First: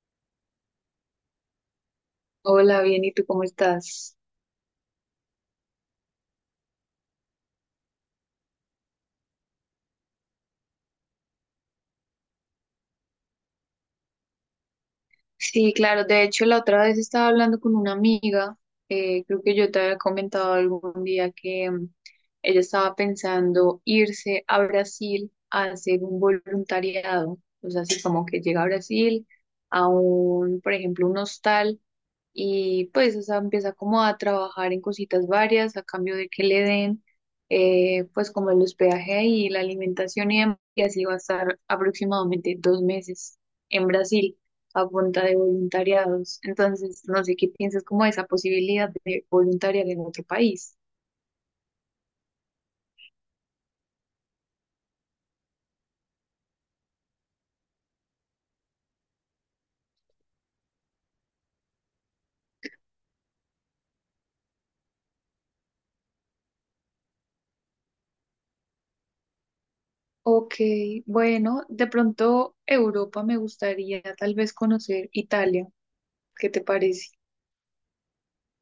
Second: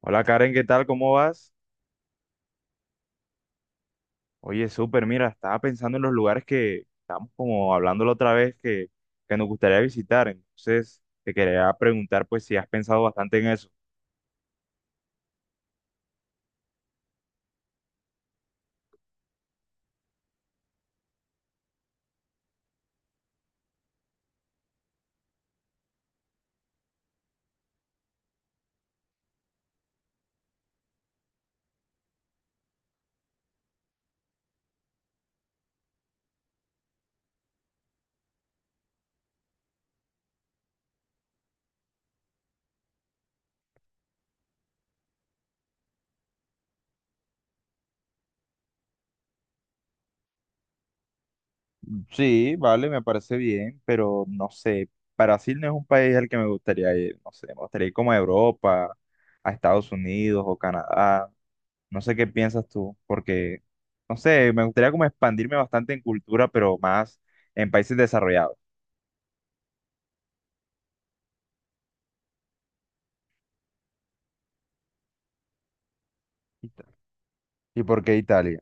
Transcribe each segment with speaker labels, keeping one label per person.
Speaker 1: Hola Karen, ¿qué tal? ¿Cómo vas?
Speaker 2: Hola, bien, ¿y tú cómo estás?
Speaker 1: Oye, súper, mira, estaba pensando en los lugares que estamos como hablando la otra vez que nos gustaría visitar. Entonces, te quería preguntar pues si has pensado bastante en eso.
Speaker 2: Sí, claro, de hecho la otra vez estaba hablando con una amiga, creo que yo te había comentado algún día que ella estaba pensando irse a Brasil a hacer un voluntariado, o sea, así como que llega a Brasil a un, por ejemplo, un hostal y pues, o sea, empieza como a trabajar en cositas varias a cambio de que le den, pues, como el hospedaje y la alimentación y demás, y así va a estar aproximadamente dos meses en Brasil a punta de voluntariados. Entonces, no sé qué piensas como de esa posibilidad de voluntariar en otro país.
Speaker 1: Sí, vale, me parece bien, pero no sé, Brasil no es un país al que me gustaría ir, no sé, me gustaría ir como a Europa, a Estados Unidos o Canadá, no sé qué piensas tú, no sé, me gustaría como expandirme bastante en cultura, pero más en países desarrollados.
Speaker 2: Ok, bueno, de pronto Europa me gustaría tal vez conocer Italia. ¿Qué te
Speaker 1: Ita-
Speaker 2: parece?
Speaker 1: ¿Y por qué Italia?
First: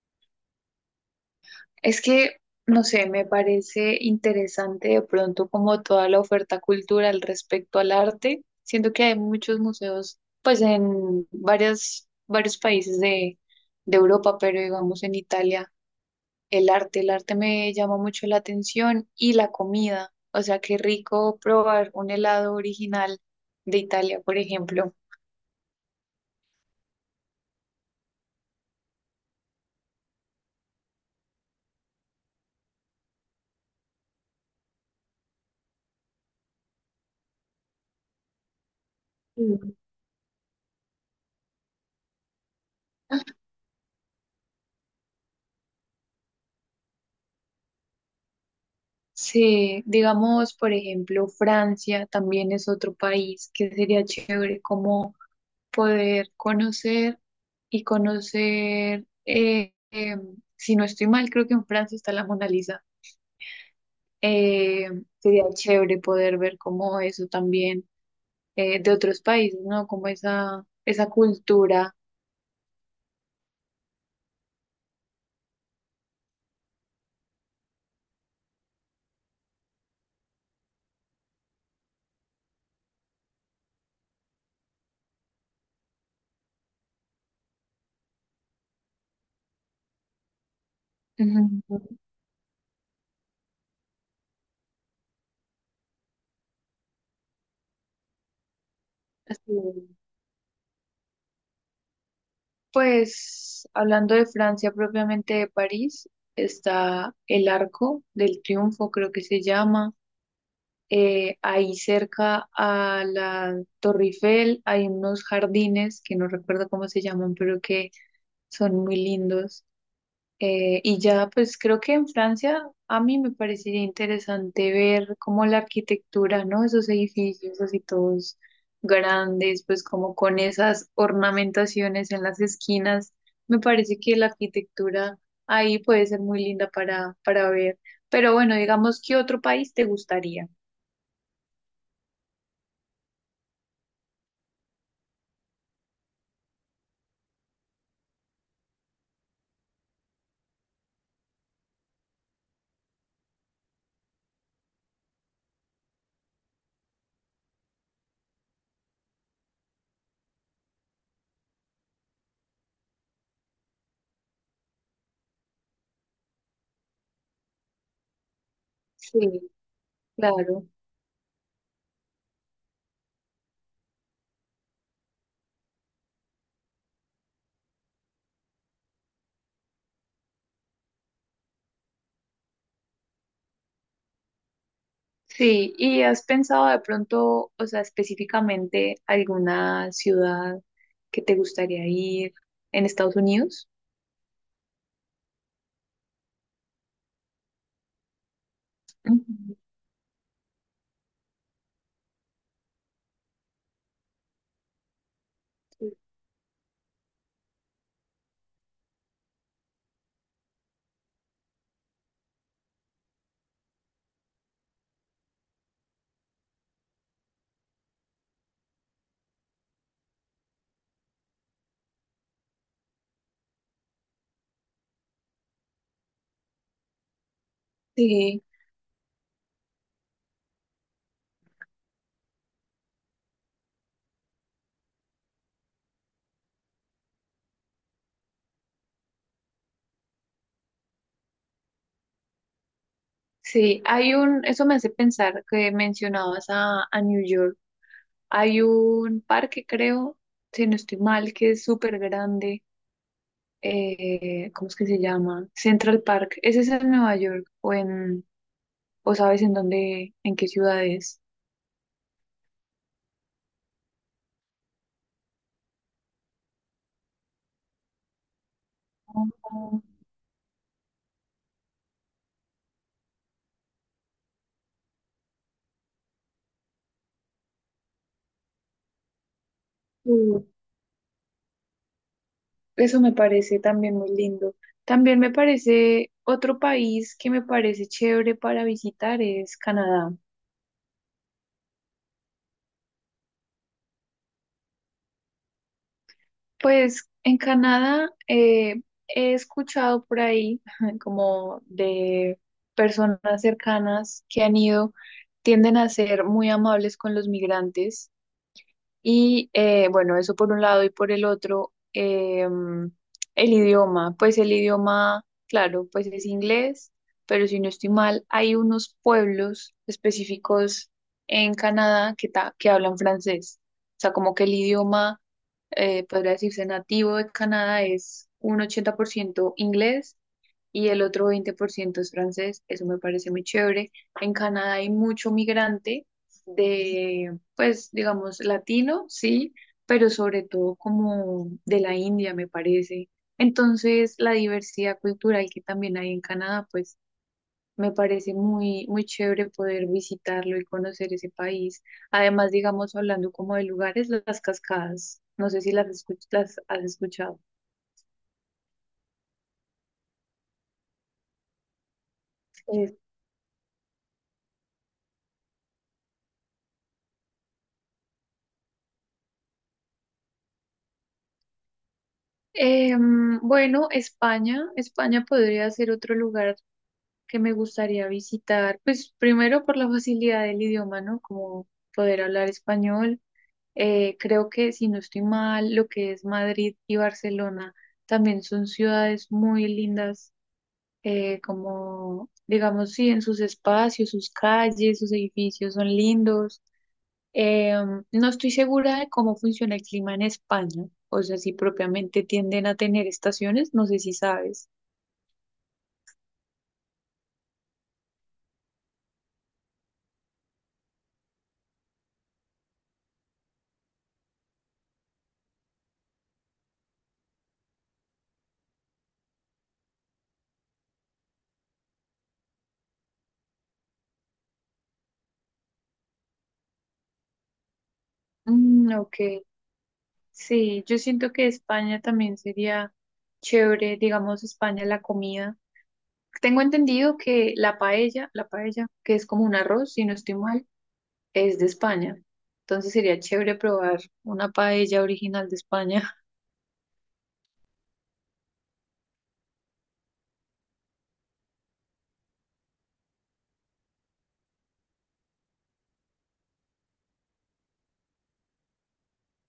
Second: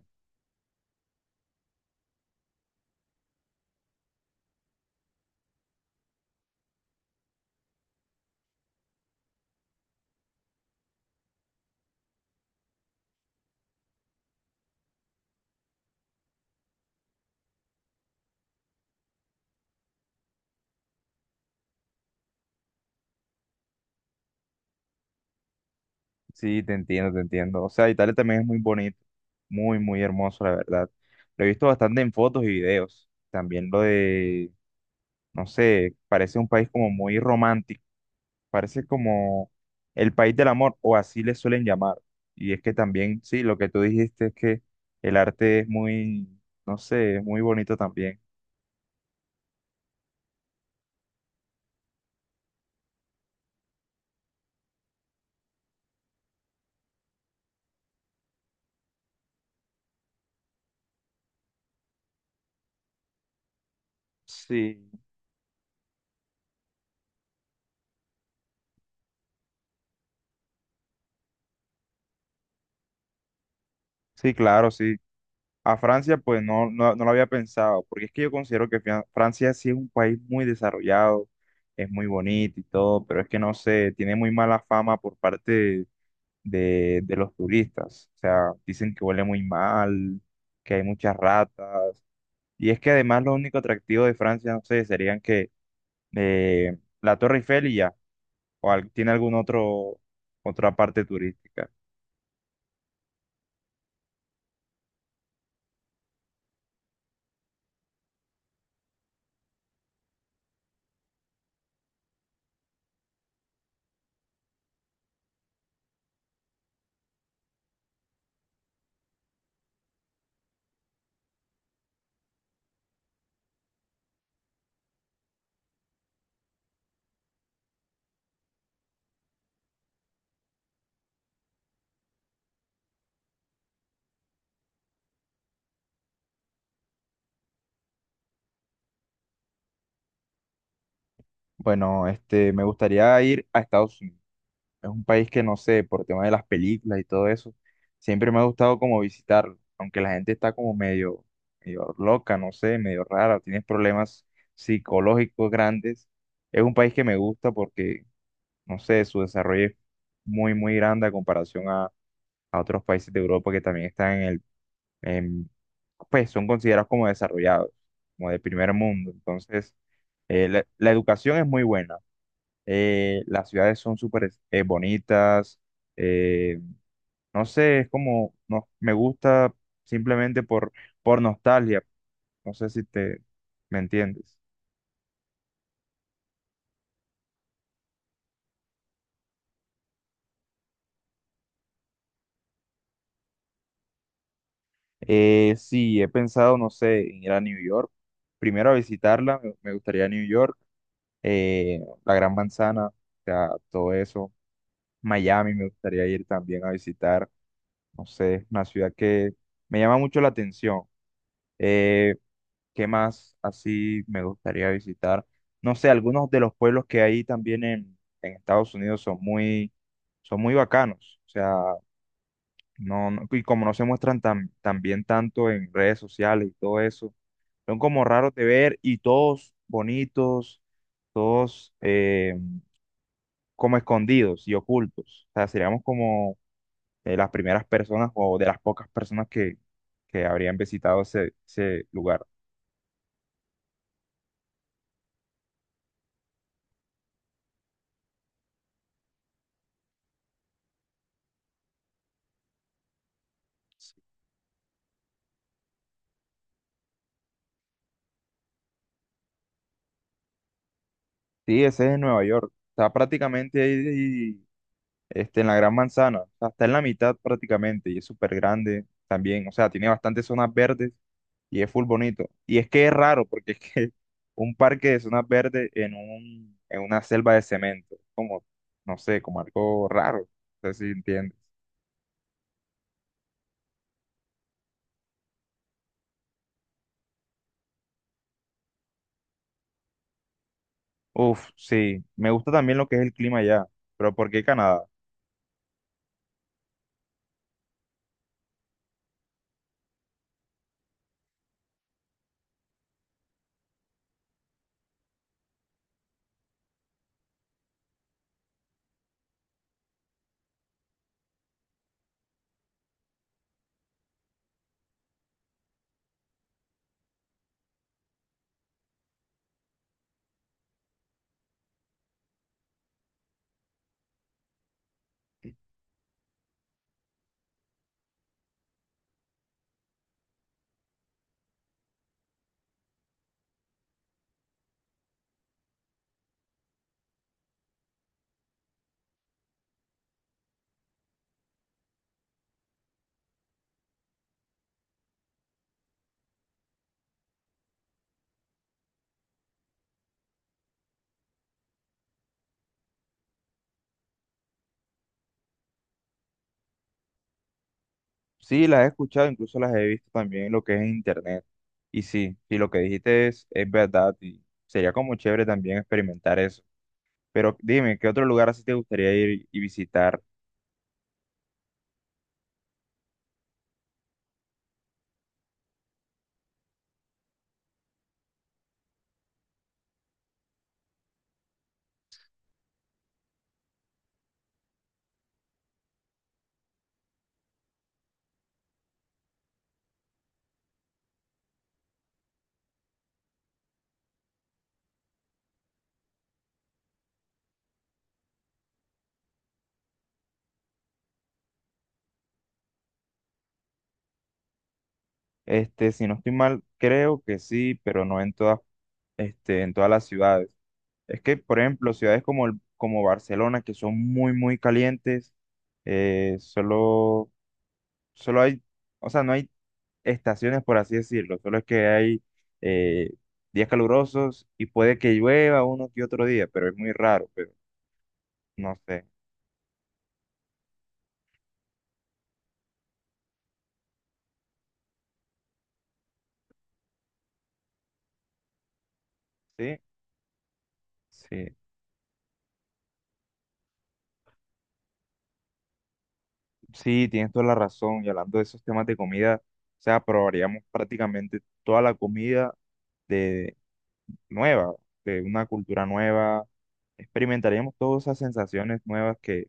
Speaker 2: Es que, no sé, me parece interesante de pronto como toda la oferta cultural respecto al arte. Siento que hay muchos museos, pues en varios países de Europa, pero digamos en Italia, el arte me llama mucho la atención y la comida. O sea, qué rico probar un helado original de Italia, por ejemplo.
Speaker 1: Sí, te entiendo, te entiendo. O sea, Italia también es muy bonito, muy, muy hermoso, la verdad. Lo he visto bastante en fotos y videos. También no sé, parece un país como muy romántico, parece
Speaker 2: Sí.
Speaker 1: como el país del amor, o así le suelen llamar. Y es que también, sí, lo que tú dijiste es que el arte es muy, no sé, es muy bonito también.
Speaker 2: Sí, digamos, por ejemplo, Francia también es otro país que sería chévere como poder conocer y conocer, si no estoy mal, creo que en Francia está la Mona Lisa.
Speaker 1: Sí.
Speaker 2: Eh, sería chévere poder ver como eso también de otros países, ¿no? Como esa cultura.
Speaker 1: Sí, claro, sí. A Francia, pues no, no, no lo había pensado, porque es que yo considero que Francia sí es un país muy desarrollado, es muy bonito y todo, pero es que no sé, tiene muy mala fama por parte de los turistas. O sea, dicen que huele muy mal, que hay muchas
Speaker 2: Ujú.
Speaker 1: ratas. Y es que además lo único atractivo de Francia, no sé, serían que eh, la Torre Eiffel y ya, o tiene algún
Speaker 2: Así es.
Speaker 1: otro, otra parte turística.
Speaker 2: Pues hablando de Francia, propiamente de París, está el Arco del Triunfo, creo que se llama. Ahí cerca a la Torre Eiffel hay unos jardines que no recuerdo cómo se llaman, pero que son muy lindos. Y ya, pues creo que en Francia a mí me parecería interesante ver como la arquitectura, ¿no? Esos edificios así todos grandes, pues como con esas ornamentaciones en las esquinas. Me parece que la arquitectura ahí puede ser muy linda para ver. Pero bueno, digamos, ¿qué otro país te gustaría?
Speaker 1: Bueno, me gustaría ir a Estados Unidos. Es un país que no sé, por tema de las películas y todo eso, siempre me ha gustado como visitarlo, aunque la gente está como medio, medio loca, no sé, medio rara, tienes problemas psicológicos grandes. Es un país que me gusta porque, no sé, su desarrollo es muy, muy grande a comparación a otros países de Europa que también están en el, en- pues son considerados como desarrollados, como de primer mundo.
Speaker 2: Sí.
Speaker 1: Entonces, eh, la
Speaker 2: Claro,
Speaker 1: la educación es muy buena, las ciudades son súper bonitas, eh, no sé, es como, no, me gusta simplemente por nostalgia, no sé si te, ¿me entiendes?
Speaker 2: sí, ¿y has pensado de pronto, o sea, específicamente alguna ciudad que te gustaría ir en Estados Unidos?
Speaker 1: Sí, he pensado, no sé, en ir a New York, primero a visitarla,
Speaker 2: Ujú,
Speaker 1: me gustaría New York, eh, la Gran Manzana, o sea, todo eso, Miami me
Speaker 2: sí.
Speaker 1: gustaría ir también a visitar, no sé, es una ciudad que me llama mucho la atención. Eh, ¿Qué más así me gustaría visitar? No sé, algunos de los pueblos que hay también en Estados Unidos son muy bacanos. O sea, no, y como no se muestran tan, tan bien tanto en redes sociales y todo eso, son como raros
Speaker 2: Sí,
Speaker 1: de ver y todos bonitos, todos como escondidos y ocultos. O sea, seríamos como de las primeras personas o de las pocas personas que habrían visitado ese, ese lugar.
Speaker 2: sí, hay un, eso me hace pensar que mencionabas a New York, hay un parque, creo, si no estoy mal, que es súper grande, ¿cómo es que se llama? Central Park, ¿ese es en Nueva York o sabes en dónde, en qué ciudad es?
Speaker 1: Sí, ese es en Nueva York. Está prácticamente ahí, en la Gran Manzana. O sea, está en la mitad prácticamente y es súper grande también. O sea, tiene
Speaker 2: Ah,
Speaker 1: bastantes zonas verdes y es full bonito. Y es que es raro porque es que un parque de zonas verdes en un, en una selva de cemento. Como, no sé, como algo raro.
Speaker 2: sí.
Speaker 1: No sé si entiendes.
Speaker 2: Eso me parece también muy lindo. También me parece otro país que me parece chévere para visitar es Canadá.
Speaker 1: Uf, sí. Me gusta también lo que es el clima allá. Pero ¿por qué Canadá?
Speaker 2: Pues en Canadá he escuchado por ahí como de personas cercanas que han ido, tienden a ser muy amables con los migrantes. Y bueno, eso por un lado y por el otro, em, el idioma, pues el idioma, claro, pues es inglés, pero si no estoy mal, hay unos pueblos específicos en Canadá que hablan francés. O sea, como que el idioma, podría decirse nativo de Canadá es un 80% inglés y el otro 20% es francés. Eso me parece muy chévere. En Canadá hay mucho migrante pues digamos latino, sí, pero sobre todo como de la India, me parece. Entonces, la diversidad cultural que también hay en Canadá, pues me parece muy chévere poder visitarlo y conocer ese país. Además, digamos, hablando como de lugares, las cascadas, no sé si las has escuchado.
Speaker 1: Sí, las he escuchado, incluso las he visto también en lo que es en internet. Y sí, y lo que
Speaker 2: Eh,
Speaker 1: dijiste es verdad y sería como chévere también experimentar eso. Pero dime, ¿qué otro lugar así te gustaría ir y visitar?
Speaker 2: Bueno, España, España podría ser otro lugar que me gustaría visitar, pues primero por la facilidad del idioma, ¿no? Como poder hablar español. Creo que si no estoy mal, lo que es Madrid y Barcelona también son ciudades muy lindas, como digamos, sí, en sus espacios, sus calles, sus edificios son lindos. Eh, no estoy segura de cómo funciona el clima en España, o sea, si propiamente tienden a tener estaciones, no sé si sabes.
Speaker 1: Si no estoy mal, creo que sí, pero no en todas, en todas las ciudades. Es que, por ejemplo, ciudades como, el- como Barcelona, que son muy, muy calientes, solo, solo hay, o sea, no hay estaciones, por así decirlo. Solo es que hay eh, días calurosos y puede que llueva uno que otro día, pero es muy raro, pero no
Speaker 2: Mm,
Speaker 1: sé.
Speaker 2: ok. Sí, yo siento que España también sería chévere, digamos, España la comida. Tengo entendido que la paella, que es como un
Speaker 1: Sí,
Speaker 2: arroz, si no estoy mal,
Speaker 1: sí,
Speaker 2: es de España. Entonces sería chévere probar una paella original de España.
Speaker 1: sí, tienes toda la razón. Y hablando de esos temas de comida, o sea, probaríamos prácticamente toda la comida de nueva, de una cultura nueva. Experimentaríamos todas esas sensaciones nuevas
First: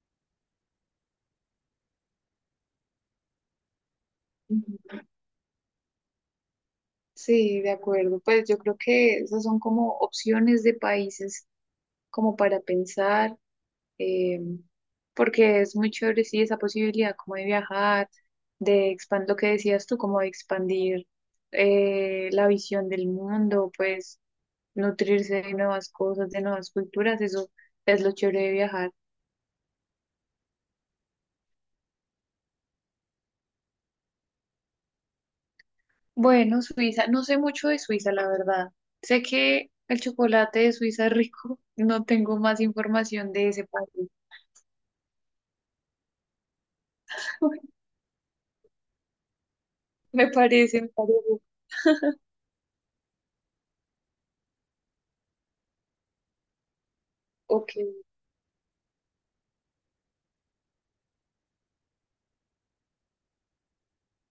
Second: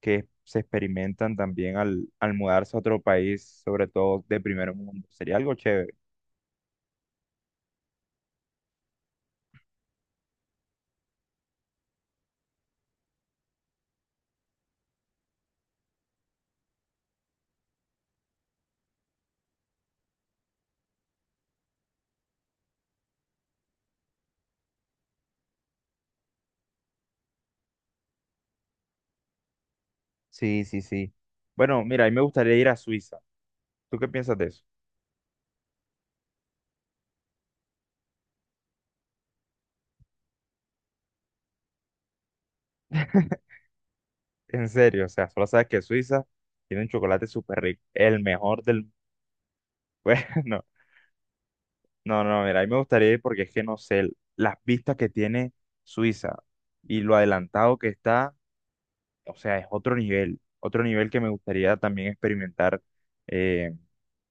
Speaker 1: que se experimentan también al, al mudarse a otro país, sobre todo de primer
Speaker 2: Ujú.
Speaker 1: mundo. Sería algo chévere.
Speaker 2: Sí, de acuerdo. Pues yo creo que esas son como opciones de países como para pensar. eh, Porque es muy chévere, sí, esa posibilidad como de viajar, de expandir lo que decías tú, como de expandir la visión del mundo, pues nutrirse de nuevas cosas, de nuevas culturas, eso es lo chévere de viajar.
Speaker 1: Sí, sí, sí. Bueno, mira, a mí me gustaría ir a Suiza. ¿Tú qué piensas de eso?
Speaker 2: Bueno, Suiza, no sé mucho de Suiza, la verdad. Sé que el chocolate de Suiza es rico, no tengo más información de ese país.
Speaker 1: En serio, o sea, solo sabes que Suiza tiene un chocolate súper rico, el mejor del... Bueno,
Speaker 2: Me
Speaker 1: no,
Speaker 2: parece, me parece.
Speaker 1: no, no, mira, a mí me gustaría ir porque es que no sé, las vistas que tiene Suiza y lo
Speaker 2: Ok.
Speaker 1: adelantado que está, o sea, es otro nivel que me gustaría también experimentar, eh,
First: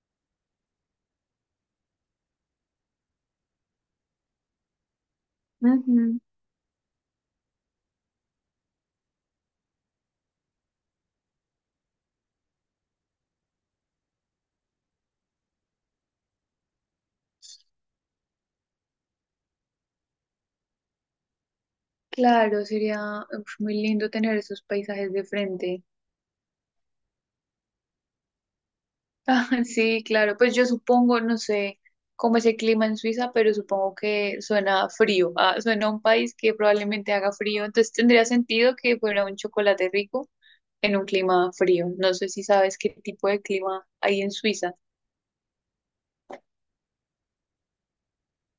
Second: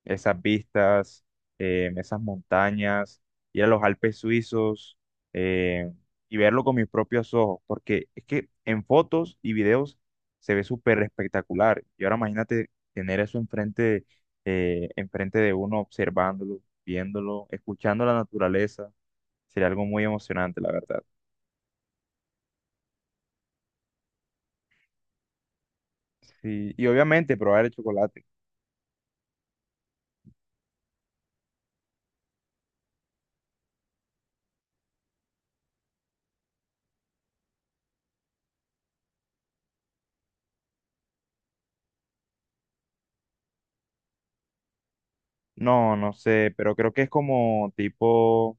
Speaker 1: esas vistas, esas montañas, ir a los Alpes suizos, eh,
Speaker 2: Ujú.
Speaker 1: y verlo con mis propios ojos, porque es que en fotos y videos se ve súper espectacular. Y ahora imagínate tener eso enfrente, enfrente de uno, observándolo, viéndolo, escuchando la naturaleza, sería algo muy emocionante, la verdad.
Speaker 2: Claro, sería uf, muy lindo tener esos paisajes de frente.
Speaker 1: Sí, y obviamente probar el chocolate.
Speaker 2: Ah, sí, claro, pues yo supongo, no sé cómo es el clima en Suiza, pero supongo que suena frío, ah, suena a un país que probablemente haga frío, entonces tendría sentido que fuera un chocolate rico en un clima frío. No sé si sabes qué tipo de clima hay en Suiza.
Speaker 1: No, no sé, pero creo que es como tipo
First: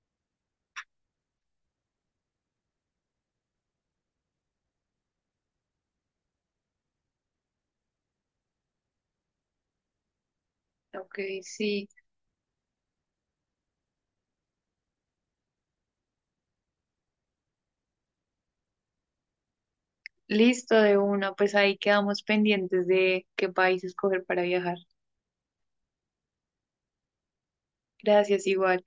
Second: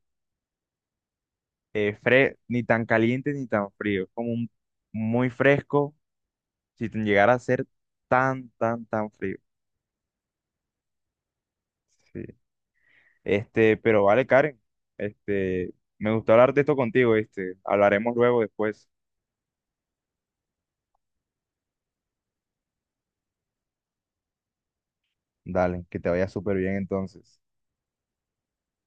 Speaker 1: ni tan caliente ni tan frío, es como un- muy fresco si te llegara a ser tan, tan, tan frío.
Speaker 2: Ok, sí,
Speaker 1: Sí. Pero vale, Karen, me gustó hablar de esto contigo, hablaremos luego después.
Speaker 2: listo de una, pues ahí quedamos pendientes de qué país escoger para viajar.
Speaker 1: Dale, que te vaya súper bien entonces.
Speaker 2: Gracias, igual.